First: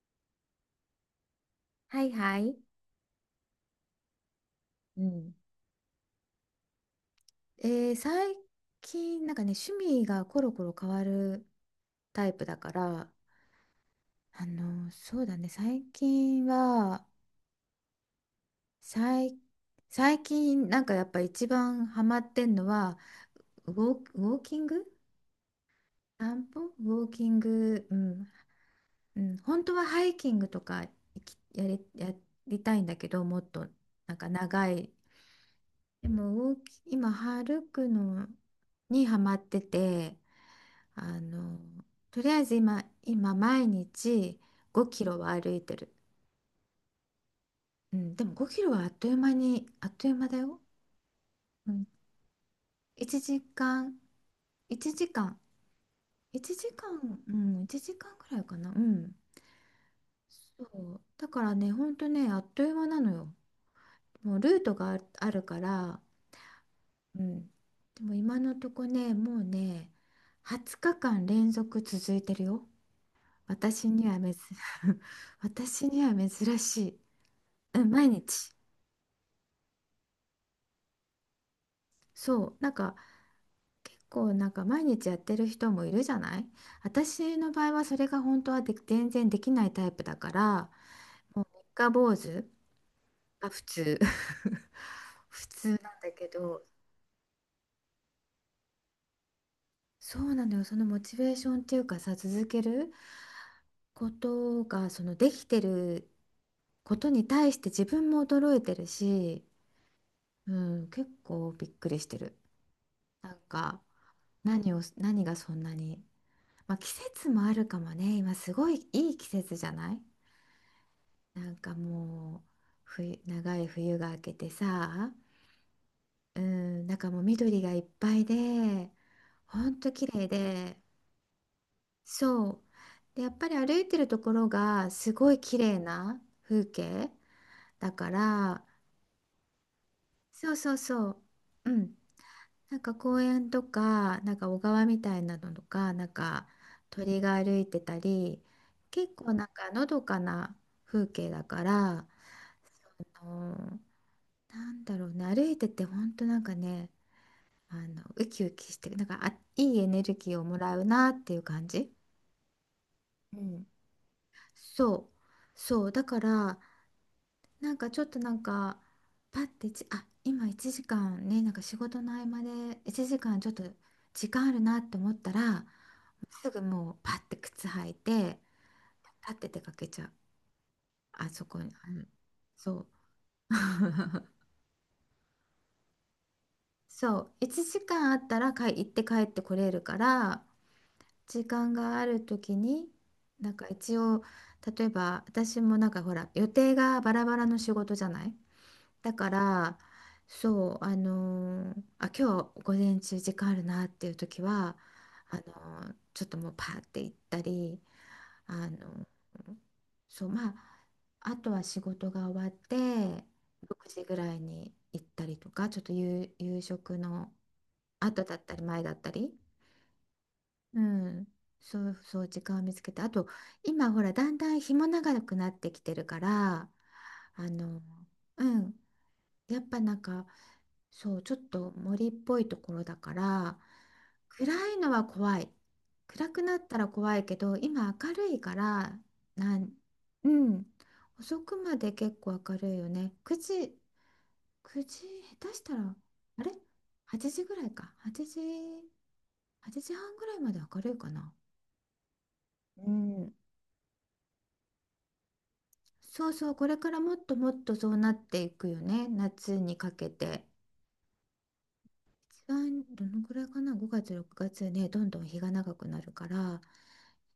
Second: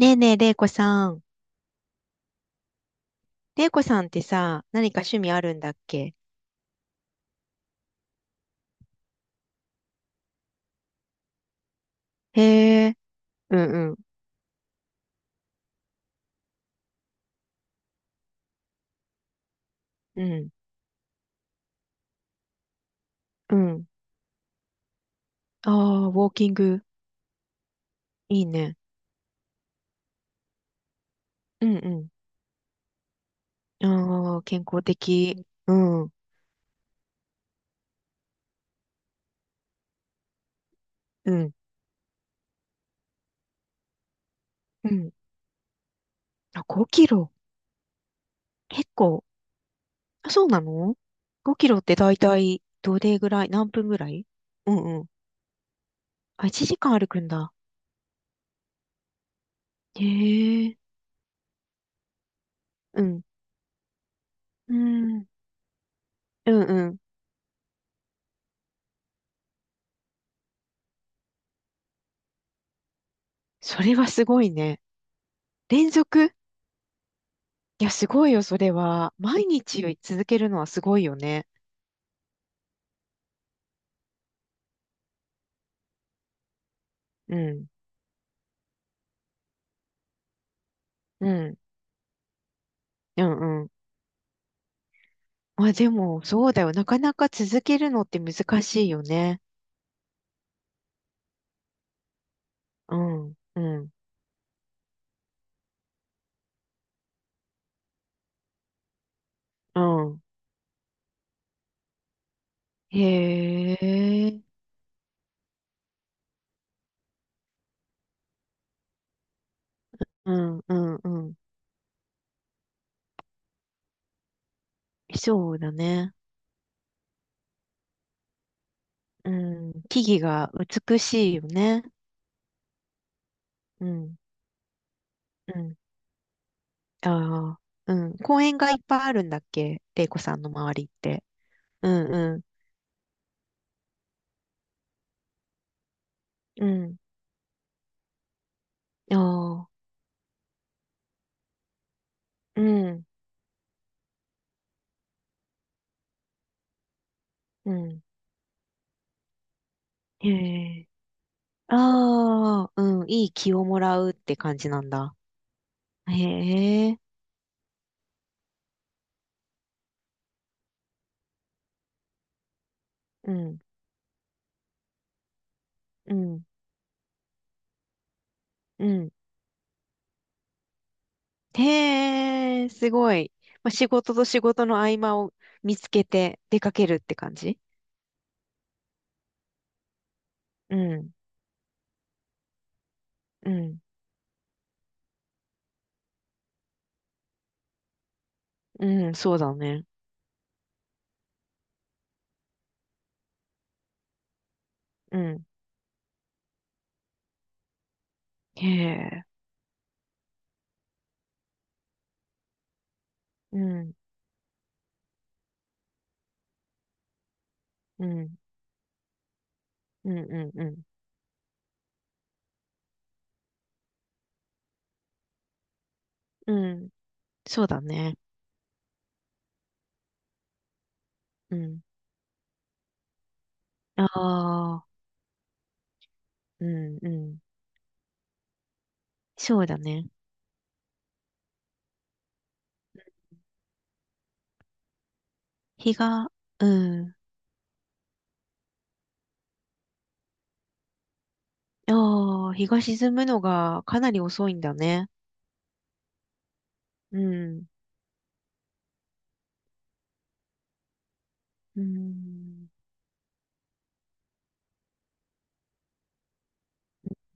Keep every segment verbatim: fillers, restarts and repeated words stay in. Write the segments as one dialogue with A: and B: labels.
A: ねえねえ、れいこさん。
B: はいはい。
A: れいこさんってさ、何か
B: う
A: 趣味
B: ん。
A: あるんだっけ？
B: えー最近なんかね、趣味がコロコロ変わるタイ
A: へ
B: プだか
A: え、
B: ら。
A: うんうん、
B: あのそうだね、最近は最、最
A: うん、
B: 近なんかやっぱ一番ハマってんのは
A: う
B: ウ
A: ん。
B: ォー、ウォーキング、
A: ああ、ウォー
B: 散
A: キン
B: 歩
A: グ、
B: ウォーキング、うん、
A: いいね。
B: うん、本当はハイキングとか行きや
A: うん
B: り、
A: う
B: やりたいんだけど、もっと
A: ん。
B: なんか
A: ああ、健
B: 長
A: 康
B: い。
A: 的。うん、う
B: で
A: ん、
B: もウォーキ今歩くのにハマってて。あのとりあえず今、今毎日5
A: う
B: キ
A: ん。
B: ロは歩いてる。
A: あ、ごキロ。
B: うん、でもごキロはあっ
A: 結
B: という
A: 構。
B: 間にあっという間
A: あ、
B: だ
A: そう
B: よ。
A: なの？ ご キ
B: う
A: ロっ
B: ん、
A: てだいたいどれ
B: 1
A: ぐ
B: 時
A: らい、何分
B: 間
A: ぐらい？う
B: 1
A: んうん。
B: 時間
A: あ、
B: 1
A: 1
B: 時
A: 時
B: 間
A: 間歩くん
B: う
A: だ。
B: ん、いちじかんくらいかな。うん、
A: へ
B: そ
A: え、
B: うだからね、ほんとね、あっという間な
A: う
B: の
A: ん、
B: よ。もうルー
A: う
B: トがあ
A: ん、
B: あるから。
A: うんうん。
B: うん、でも今のとこね、もうねにじゅうにちかん連続続いてるよ。
A: そ
B: 私
A: れは
B: には
A: す
B: 珍
A: ごいね。
B: 私
A: 連
B: には
A: 続、
B: 珍しい。う
A: い
B: ん、
A: や、す
B: 毎
A: ごいよ、
B: 日。
A: それは。毎日続けるのはすごいよね。
B: そう。なんか、結構なんか毎日やってる人もいるじゃない？私
A: う
B: の場
A: ん、
B: 合はそれが本当はで全然できないタイプだから、
A: う
B: もう
A: ん、
B: 三日坊主
A: う
B: が
A: ん、
B: 普
A: うん。
B: 通 普
A: ま
B: 通
A: あで
B: なんだ
A: も、
B: け
A: そうだ
B: ど、
A: よ。なかなか続けるのって難しいよね。
B: そうなのよ。そのモチベーションっていうかさ、続ける
A: うん、うん、
B: ことが、そのできてることに対して自分も驚いてるし、
A: うん。
B: うん、結構びっくりしてる。なん
A: へ
B: か、
A: え、
B: 何を、何がそんなに。まあ、季節もあるかもね。今すごいいい季節じゃない？
A: うん、うん、うん。
B: なんかもう冬、長い冬が明けてさ、
A: そうだね。
B: うん、なんかもう緑がいっぱいで、
A: う
B: ほん
A: ん、
B: と綺
A: 木
B: 麗
A: 々が
B: で、
A: 美しいよね。
B: そう。で、やっぱり歩
A: う
B: いてる
A: ん、
B: ところがすごい綺
A: うん。
B: 麗な風景
A: ああ、
B: だ
A: う
B: か
A: ん。公園
B: ら、
A: がいっぱいあるんだっけ、玲子さんの
B: そうそ
A: 周
B: う
A: りっ
B: そう。
A: て。
B: う
A: う
B: ん、
A: ん、うん、
B: なんか公園とか、なんか小川みたいなのとか、なんか
A: うん。
B: 鳥が歩いてたり、結
A: あ
B: 構なん
A: あ、
B: かのどかな風景だから、
A: うん、
B: その、なんだろうね、歩いてて本当なんかね、
A: う
B: あの、
A: ん。
B: ウキウキして、なんかあ、いいエネル
A: へ
B: ギーをもらう
A: え。
B: なっていう感じ。
A: ああ、うん、いい
B: う
A: 気を
B: ん。
A: もらうって感じなん
B: そう
A: だ。
B: そう、だから
A: へえ、
B: なんかちょっとなんかパッてちあ今いちじかんね、なんか仕事の合間で1
A: う
B: 時間ちょっ
A: ん、
B: と時間あるなって思ったら、
A: うん、
B: すぐもうパッて靴履いて、
A: うん。
B: 立って出かけちゃう、あそこに、あの
A: へえ、
B: そう
A: すごい。まあ、仕事と 仕事の合間を見つけて出かけるって
B: そう、
A: 感じ？
B: いちじかんあったらかい行って帰ってこれるから、
A: うん、
B: 時間がある時に
A: う
B: なんか
A: ん、
B: 一応、例えば私もなんかほら予定がバラバラの仕事じゃない。
A: う
B: だ
A: ん、
B: か
A: そうだ
B: ら、
A: ね。
B: そう、あのーあ、今日午前中時間あるなっていう時は、
A: う
B: あの
A: ん、
B: ーちょっともうパーって行ったり、あ
A: へ
B: の
A: え、
B: そう、まあ、あとは仕事が終わって、
A: う
B: 6
A: ん、
B: 時ぐらいに行ったりとか、ちょっと夕、夕食の
A: う
B: 後だ
A: ん、
B: ったり前だったり、
A: うん、うん、う
B: う
A: ん、
B: ん、そうそう、時間を見つけて、あと、今ほら、だんだん日も長くなってきてるか
A: う
B: ら、
A: ん、
B: あ
A: そうだ
B: の、
A: ね。
B: うん、やっぱなんか、そう、ちょっ
A: う
B: と
A: ん、
B: 森っぽいところだから、
A: あ
B: 暗い
A: あ、
B: のは怖い。暗くな
A: う
B: ったら
A: ん、う
B: 怖いけ
A: ん、
B: ど、今明るいから、な
A: そう
B: ん、
A: だね。
B: うん、遅くまで結構明るいよね。くじ、くじ、下手した
A: 日
B: ら、
A: が、
B: あれ？
A: うん、
B: はち 時ぐらいか。はちじ、はちじはんぐらいまで明るいかな。
A: ああ、日が
B: う
A: 沈む
B: ん。
A: のがかなり遅いんだね。
B: そうそう、これからもっ
A: う
B: ともっ
A: ん、
B: とそうなっていくよね。夏にかけて。
A: う
B: 一
A: ん、
B: 番どのくらいかな、ごがつ、ろくがつね、どんどん日が長くなるから、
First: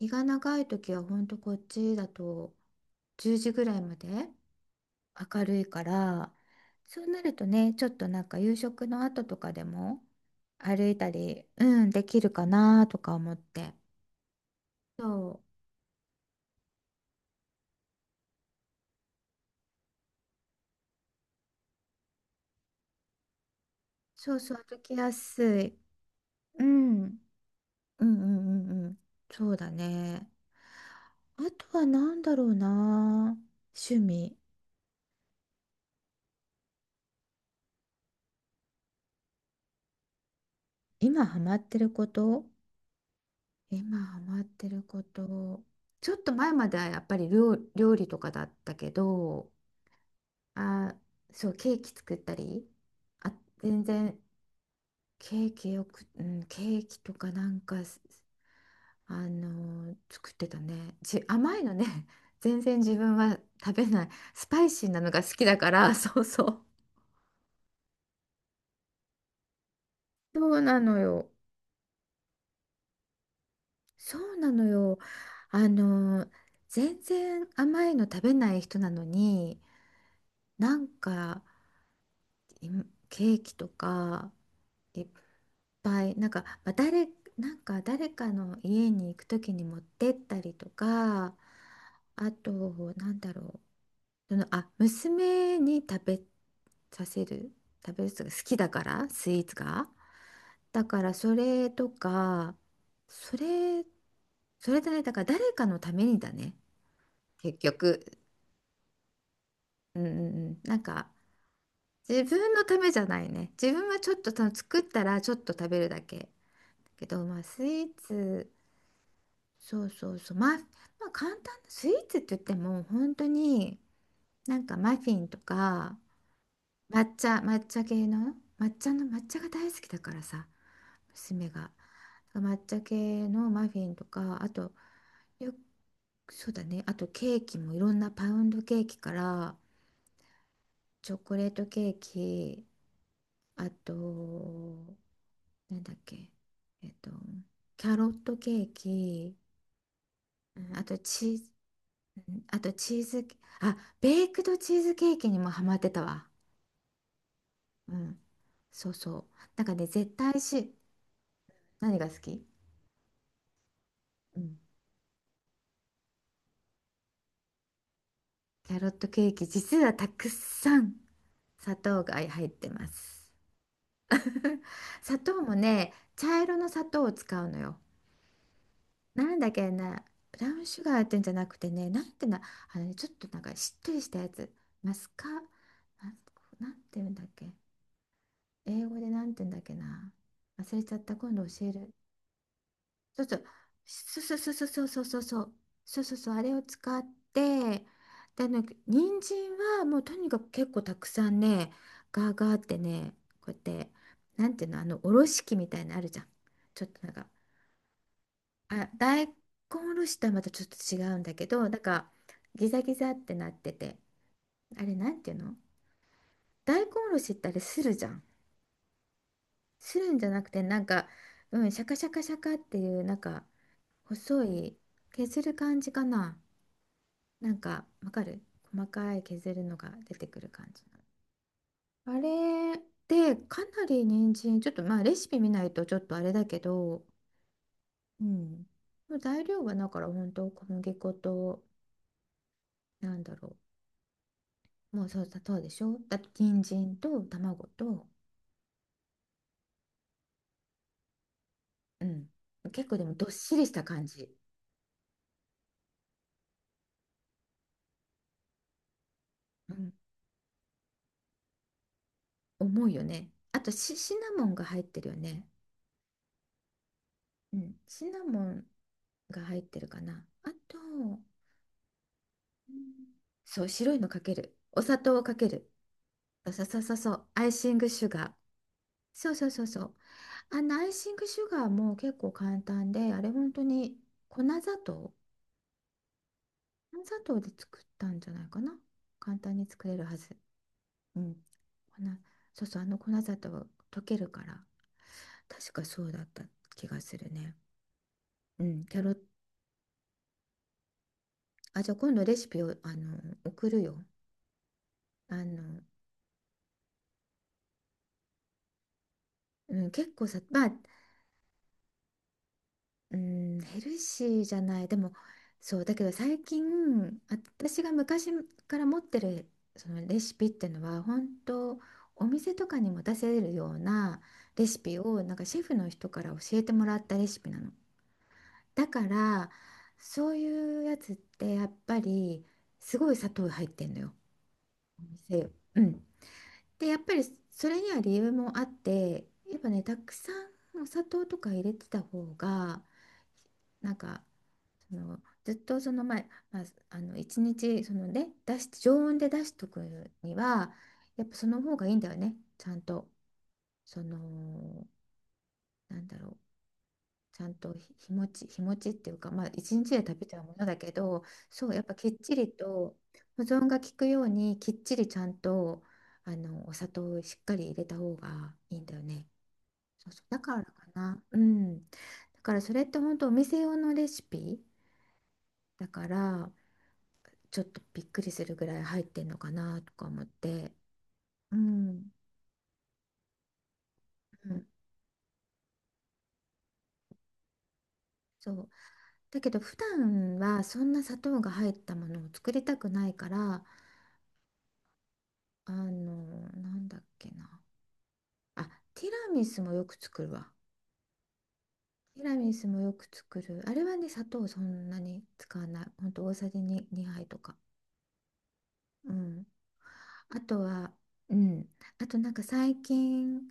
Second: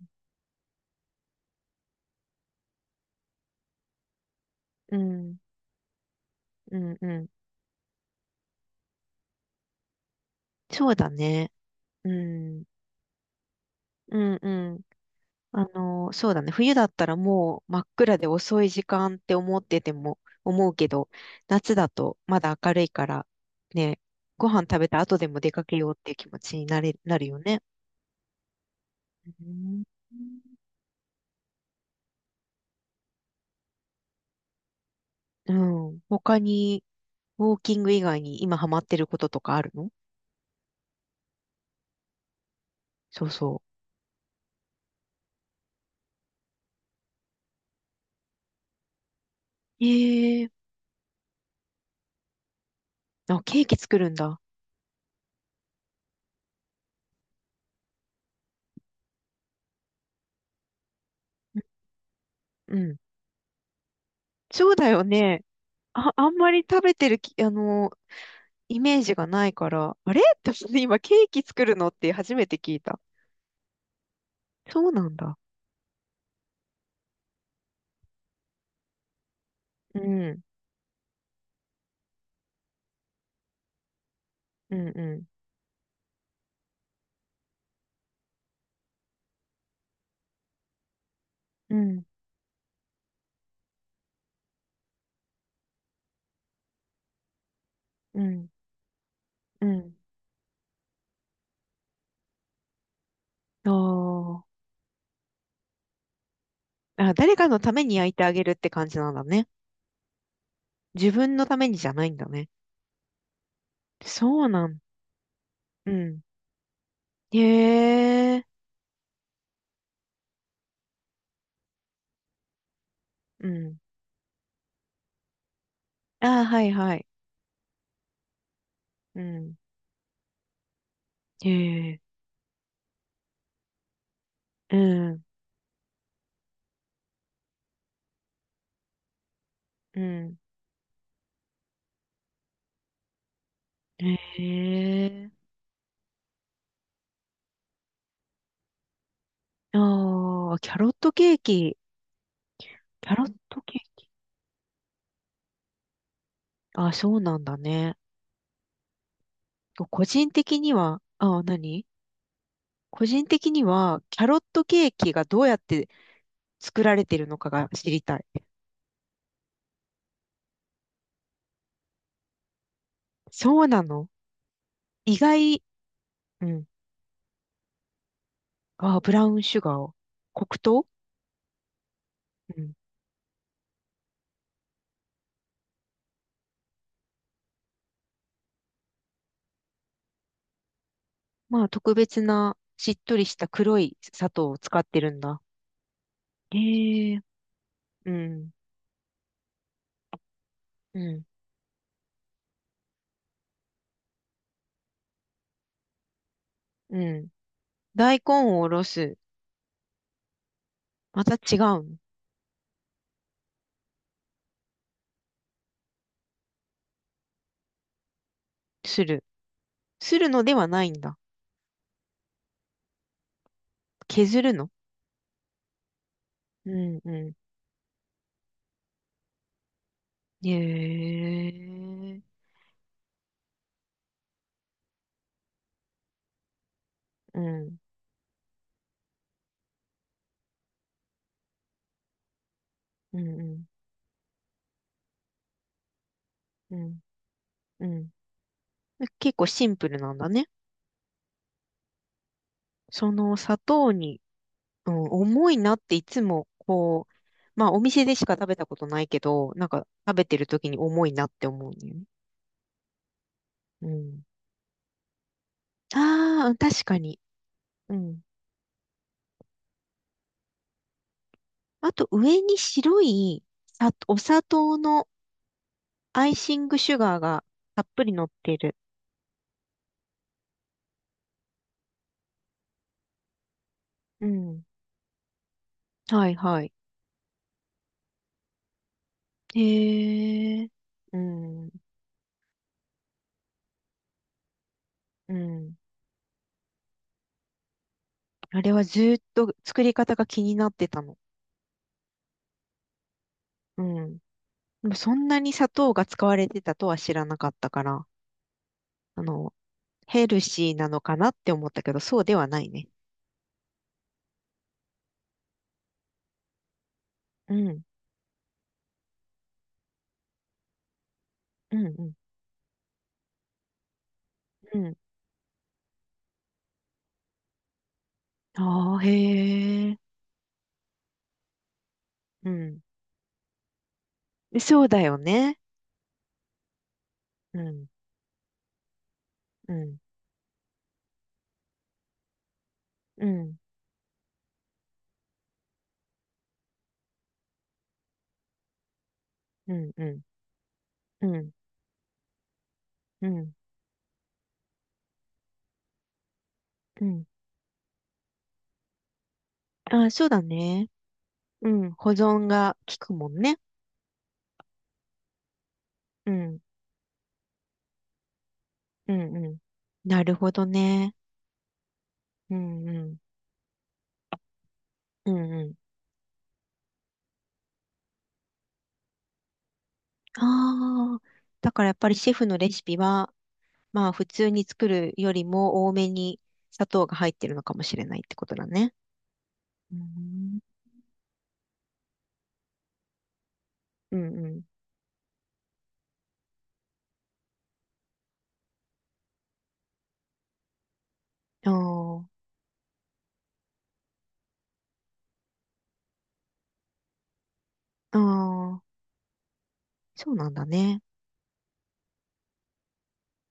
B: 日が長い時はほんとこっちだとじゅうじぐらいまで
A: うん、
B: 明るいから、
A: うん、
B: そう
A: う
B: な
A: ん。
B: るとね、ちょっとなんか夕食の後とかでも歩
A: そ
B: い
A: うだ
B: たり、
A: ね。
B: うん、で
A: う
B: きるか
A: ん、
B: なとか思って、
A: うん、うん。
B: そう
A: あの、そうだね。冬だったらもう真っ暗で遅い時間って思ってても、思うけど、夏だとまだ明るいから、ね、
B: そう
A: ご
B: そ
A: 飯
B: う、歩
A: 食べ
B: き
A: た
B: や
A: 後でも
B: す
A: 出かけ
B: い。
A: ようっていう気持ち
B: う
A: になれ、
B: ん、う
A: な
B: ん
A: るよね。
B: うんうんうん、
A: う
B: そうだ
A: ん
B: ね、あとは何だろうな、趣味。
A: うん。他に、ウォーキング以外に今ハマってることとかあるの？
B: 今ハマってること。
A: そうそ
B: 今ハマってること。ちょっと前まではやっぱり料、料理とかだったけど、
A: う。ええ、
B: あ、そう、ケーキ作ったり、あ、
A: あ、ケーキ
B: 全
A: 作るん
B: 然
A: だ。
B: ケーキよく、うん、ケーキとかなんかす、あのー作ってたね。じ、甘いのね、全
A: う
B: 然自
A: ん。
B: 分は食べない。スパイ
A: そう
B: シ
A: だ
B: ーな
A: よ
B: のが好き
A: ね。
B: だから、
A: あ、
B: そう
A: あん
B: そ
A: ま
B: う。
A: り食べてるき、あの、イメージがないから、あれ
B: そ
A: って
B: うな
A: 思
B: の
A: 今ケ
B: よ。
A: ーキ作るのって初めて聞いた。
B: そうなの
A: そう
B: よ。
A: なんだ。
B: あのー全然甘いの食べない人なのに、
A: うん、
B: なんかいケーキとか、
A: うん、
B: い
A: う
B: っ
A: ん、
B: ぱいなんか、まあ誰、なんか誰かの家に行く時に持ってったりとか、
A: うん、
B: あと、なんだろう、その、あ、娘に食べさせる、食べる
A: う
B: 人が好
A: ん、
B: きだからスイーツ
A: う
B: が、
A: ん。
B: だからそれとか、そ
A: あ
B: れ、
A: ー、
B: それだね、だから誰かのためにだね、
A: あ、誰か
B: 結
A: のために
B: 局、
A: 焼いてあげるって感じなんだね。
B: うんうんうん、なんか
A: 自分のためにじゃないん
B: 自
A: だね。
B: 分のためじゃないね。自分はちょっと
A: そう
B: た
A: なん、
B: 作ったらちょっと食べる
A: う
B: だけ。
A: ん。
B: だけど、まあスイ
A: へ
B: ー
A: え、
B: ツ、そうそうそう、まあ、まあ簡単なスイーツって言っても本当
A: うん。
B: になんかマフィンとか、
A: ああ、はいはい。
B: 抹茶、抹茶系の抹茶の
A: う
B: 抹茶が
A: ん。
B: 大好きだからさ、娘
A: へ
B: が。
A: え、
B: 抹茶系のマフィンとか、あと、
A: うん、
B: よ、そうだね、あとケーキもいろんなパウンドケーキから、
A: うん。
B: チョコレートケーキ、あと
A: へえ。
B: なんだっけ、えっと、キャロットケーキ、
A: ああ、
B: う
A: キ
B: ん、
A: ャ
B: あ
A: ロッ
B: と
A: ト
B: チ
A: ケ
B: ー
A: ー
B: ズ、
A: キ。
B: うん、あとチー
A: キャロ
B: ズ、
A: ット
B: あ、
A: ケーキ、
B: ベイクドチーズケーキにもハマってたわ。
A: あ、そうなんだ
B: う
A: ね。
B: ん。そうそう。なんかね、
A: 個
B: 絶
A: 人
B: 対
A: 的
B: し、
A: には、あ、何
B: 何が好き？
A: 個人的には、キャロ
B: う
A: ッ
B: ん。
A: トケーキがどうやって作られてるのかが知りたい。
B: キャロットケーキ、実はたくさん砂糖が入ってます。
A: そうなの？ 意
B: 砂糖も
A: 外、
B: ね、茶
A: う
B: 色
A: ん。
B: の砂糖を使うのよ。
A: あ、ブ
B: な
A: ラウ
B: ん
A: ン
B: だっ
A: シュ
B: け
A: ガーを。
B: な、ブ
A: 黒
B: ラウンシュ
A: 糖、
B: ガーってんじゃなくてね、なんてな、
A: うん。
B: あのね、ちょっとなんかしっとりしたやつ、マスカ、マスなんて言うんだっけ、英語でなんて言うんだっけな、忘れちゃった、今度教
A: まあ、
B: える。
A: 特別な、しっと
B: そ
A: り
B: う
A: し
B: そう、
A: た黒い
B: そ
A: 砂
B: うそ
A: 糖
B: う
A: を使
B: そ
A: っ
B: うそ
A: て
B: う
A: る
B: そうそ
A: ん
B: うそ
A: だ。
B: う、そうそうそう、あれを使っ
A: へえ、
B: て、
A: う
B: で、あ
A: ん、
B: の人参はもうとにかく結構た
A: う
B: く
A: ん、
B: さんね、ガーガーってね、こうやって、なんていうの、あの、おろし器みたいなのあるじゃん。ちょっ
A: う
B: となんか、
A: ん。大根をおろ
B: あ、
A: す。
B: 大根おろしとはまたちょっと違うん
A: ま
B: だ
A: た
B: け
A: 違
B: ど、なん
A: うん、
B: かギザギザってなってて、あれなんていうの、大根おろしってあれするじゃん。
A: する。
B: するん
A: す
B: じゃ
A: る
B: な
A: の
B: く
A: で
B: て、
A: は
B: な
A: な
B: ん
A: いん
B: か、
A: だ。
B: うん、シャカシャカシャカっていう、なんか
A: 削
B: 細
A: るの、
B: い、削る感じかな。
A: うん、う
B: なんか、わかる？細かい削るのが出てくる
A: ん。
B: 感じ、
A: へ
B: あ
A: え。
B: れで、かなり人参、ちょっとまあレシピ見ないとちょっとあれだけど、
A: うん、
B: うん。もう材料はだから本当小麦粉と、な
A: う
B: ん
A: ん、
B: だ
A: う
B: ろう。
A: ん、
B: もうそう、砂糖でしょ、だって人
A: う
B: 参
A: ん、
B: と卵
A: う
B: と、
A: ん。結構シンプルなんだね。
B: うん。結構で
A: そ
B: もどっ
A: の
B: し
A: 砂
B: りした
A: 糖
B: 感
A: に、
B: じ。
A: うん、重いなっていつもこう、まあお店でしか食べたことないけど、なん
B: う
A: か
B: ん。
A: 食べてる時に重いなって思うんだよね。
B: 重いよね。あと
A: う
B: シ、シ
A: ん。
B: ナモンが入ってるよね。
A: ああ、確かに。
B: うん。
A: う
B: シ
A: ん。
B: ナモンが入ってるかな。あと、う
A: あと上に
B: ん、
A: 白い、
B: そう、
A: さ、
B: 白いの
A: お
B: かけ
A: 砂
B: る。
A: 糖
B: お砂
A: の
B: 糖をかける。
A: アイシ
B: そう
A: ング
B: そうそ
A: シ
B: う
A: ュ
B: そ
A: ガー
B: う、
A: が
B: アイシン
A: たっ
B: グ
A: ぷ
B: シュ
A: り乗
B: ガ
A: っ
B: ー。
A: てる。
B: そうそうそうそう。あのアイシングシュガーも結構簡単で、あれ本当に
A: う
B: 粉
A: ん。
B: 砂糖。
A: はいはい。
B: 粉砂糖で作ったんじゃないかな。簡単に作れるはず。
A: へえ。う
B: うん、粉、
A: ん。
B: そうそう、あの粉砂糖溶けるから、
A: う
B: 確
A: ん。
B: かそうだった気がするね。
A: あ
B: う
A: れ
B: ん、
A: は
B: キ
A: ず
B: ャロ、
A: ーっと作り方が気になってたの。
B: あ、じゃあ今度レシピを、あの、送る
A: う
B: よ。
A: ん。でもそんな
B: あ
A: に砂
B: の、
A: 糖が使われてたとは知らなかったから、あの、
B: うん、結構
A: ヘ
B: さ、
A: ル
B: まあ、
A: シーなのかなって思ったけど、そうではないね。
B: うん、ヘルシーじゃない、でも、そう、だけど最近、あ、
A: う
B: 私
A: ん、
B: が昔から持ってるそのレシピっていうのは、本
A: う
B: 当
A: ん、うん、
B: お店とかにも出せるようなレシ
A: うん。
B: ピを、なんかシェフの人から教えてもらったレシピなの。だ
A: あ
B: か
A: あ、
B: ら、
A: へえ。
B: そういうやつってやっぱり
A: うん。
B: すごい砂糖入ってんのよ。
A: で、そう
B: お
A: だよ
B: 店、
A: ね。
B: うん、でやっぱり、
A: う
B: それ
A: ん、
B: には理由もあって、やっぱ
A: う
B: ね、た
A: ん、
B: くさんお砂糖とか入れてた方が、
A: うん、
B: なんか、そのずっとその前、まあ、あの一日、そのね、出し常温で出しと
A: う
B: く
A: ん、うん、
B: には、や
A: う
B: っぱそ
A: ん、
B: の方がいいんだよね、ちゃんと、
A: うん、
B: その、なんだろう、
A: うん。
B: ちゃんと日日持ち、日持ちっていうか、まあ、一日で
A: ああ、
B: 食べ
A: そう
B: ちゃ
A: だ
B: うものだ
A: ね。
B: けど、そ
A: う
B: う、やっ
A: ん、
B: ぱき
A: 保
B: っち
A: 存
B: り
A: が効
B: と、
A: くもん
B: 保
A: ね。
B: 存が効くように、きっちりちゃんと、
A: う
B: あ
A: ん、
B: のお砂糖をしっかり入れた方がいいんだよ
A: う
B: ね。
A: ん、うん。
B: そう
A: な
B: そう、
A: る
B: だ
A: ほ
B: から
A: ど
B: か
A: ね。
B: な。うん。だか
A: う
B: らそれっ
A: ん、う
B: て
A: ん、
B: 本当お店用のレシピ
A: うん、うん。
B: だから、ちょっとびっくりするぐらい入ってんのかなとか思って。
A: ああ、
B: う
A: だからやっぱ
B: ん。
A: りシェフのレシピは、まあ普
B: う
A: 通に
B: ん、
A: 作るよりも多めに砂糖が入ってるのかもしれないってこ
B: そ
A: とだ
B: う。
A: ね。
B: だけど普
A: うー
B: 段
A: ん、
B: はそんな砂糖が入ったものを作りたくないから、
A: うんうん。
B: あの、なんだっけな。あ、ティラミスもよく作るわ。
A: あ
B: ティラミスもよく作る。あれはね、砂糖そんなに使わない。ほんと大さじ2、にはいとか。
A: あ、ああ、
B: うん。
A: そう
B: あ
A: なん
B: と
A: だ
B: は、
A: ね。
B: うん。あとなんか最近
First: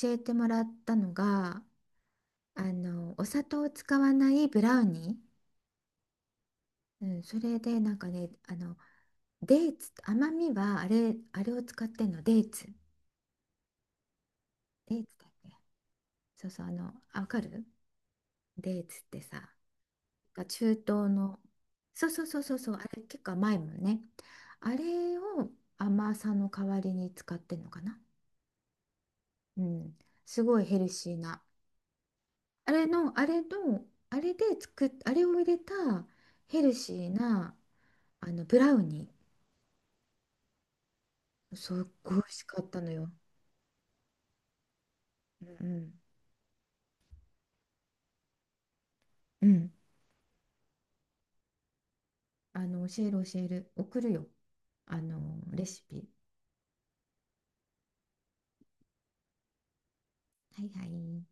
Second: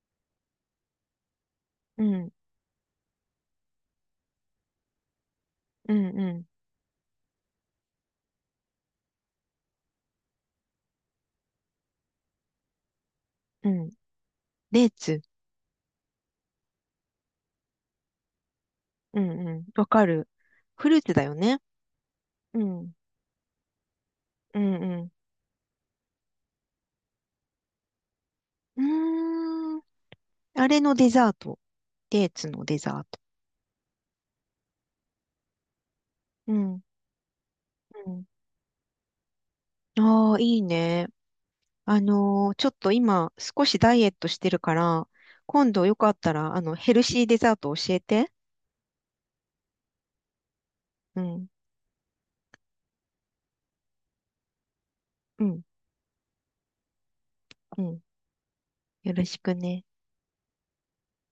B: 教えてもらったのが、
A: うん、
B: あの、お砂糖を使わないブラウニー。
A: うん、う
B: うん、それでなんかね、あの、デーツ、甘みはあれ、あれを使ってんの、デーツ。
A: ん、うん。デー
B: デーツ
A: ツ。
B: だっけ？そうそう、あの、あ、わかる？デーツっ
A: う
B: て
A: ん
B: さ、
A: うん。わかる。
B: が中東
A: フルーツだよ
B: の、
A: ね。
B: そうそうそうそう
A: う
B: そう、あ
A: ん、
B: れ結構甘いもんね。
A: う
B: あ
A: ん、うん。
B: れを甘さの代わりに使ってんのかな。
A: う
B: う
A: ーん。
B: ん、すごい
A: あ
B: ヘ
A: れ
B: ル
A: のデ
B: シー
A: ザー
B: な、
A: ト。デーツの
B: あ
A: デ
B: れ
A: ザー
B: の、
A: ト。
B: あれの、あれで作っ、あれを入れた
A: う
B: ヘル
A: ん、
B: シーな
A: うん。
B: あのブラウニ
A: ああ、いいね。
B: ー、すっ
A: あ
B: ごい美味し
A: のー、
B: か
A: ちょ
B: っ
A: っ
B: たの
A: と
B: よ。
A: 今少しダイエットしてるから、
B: う
A: 今度
B: ん
A: よかったら、あの、ヘルシーデザート教えて。
B: うん、うん、
A: うん、
B: あの、教える教える、送るよ、あの
A: うん、
B: レシピ。
A: うん。よろしくね。
B: はいはい。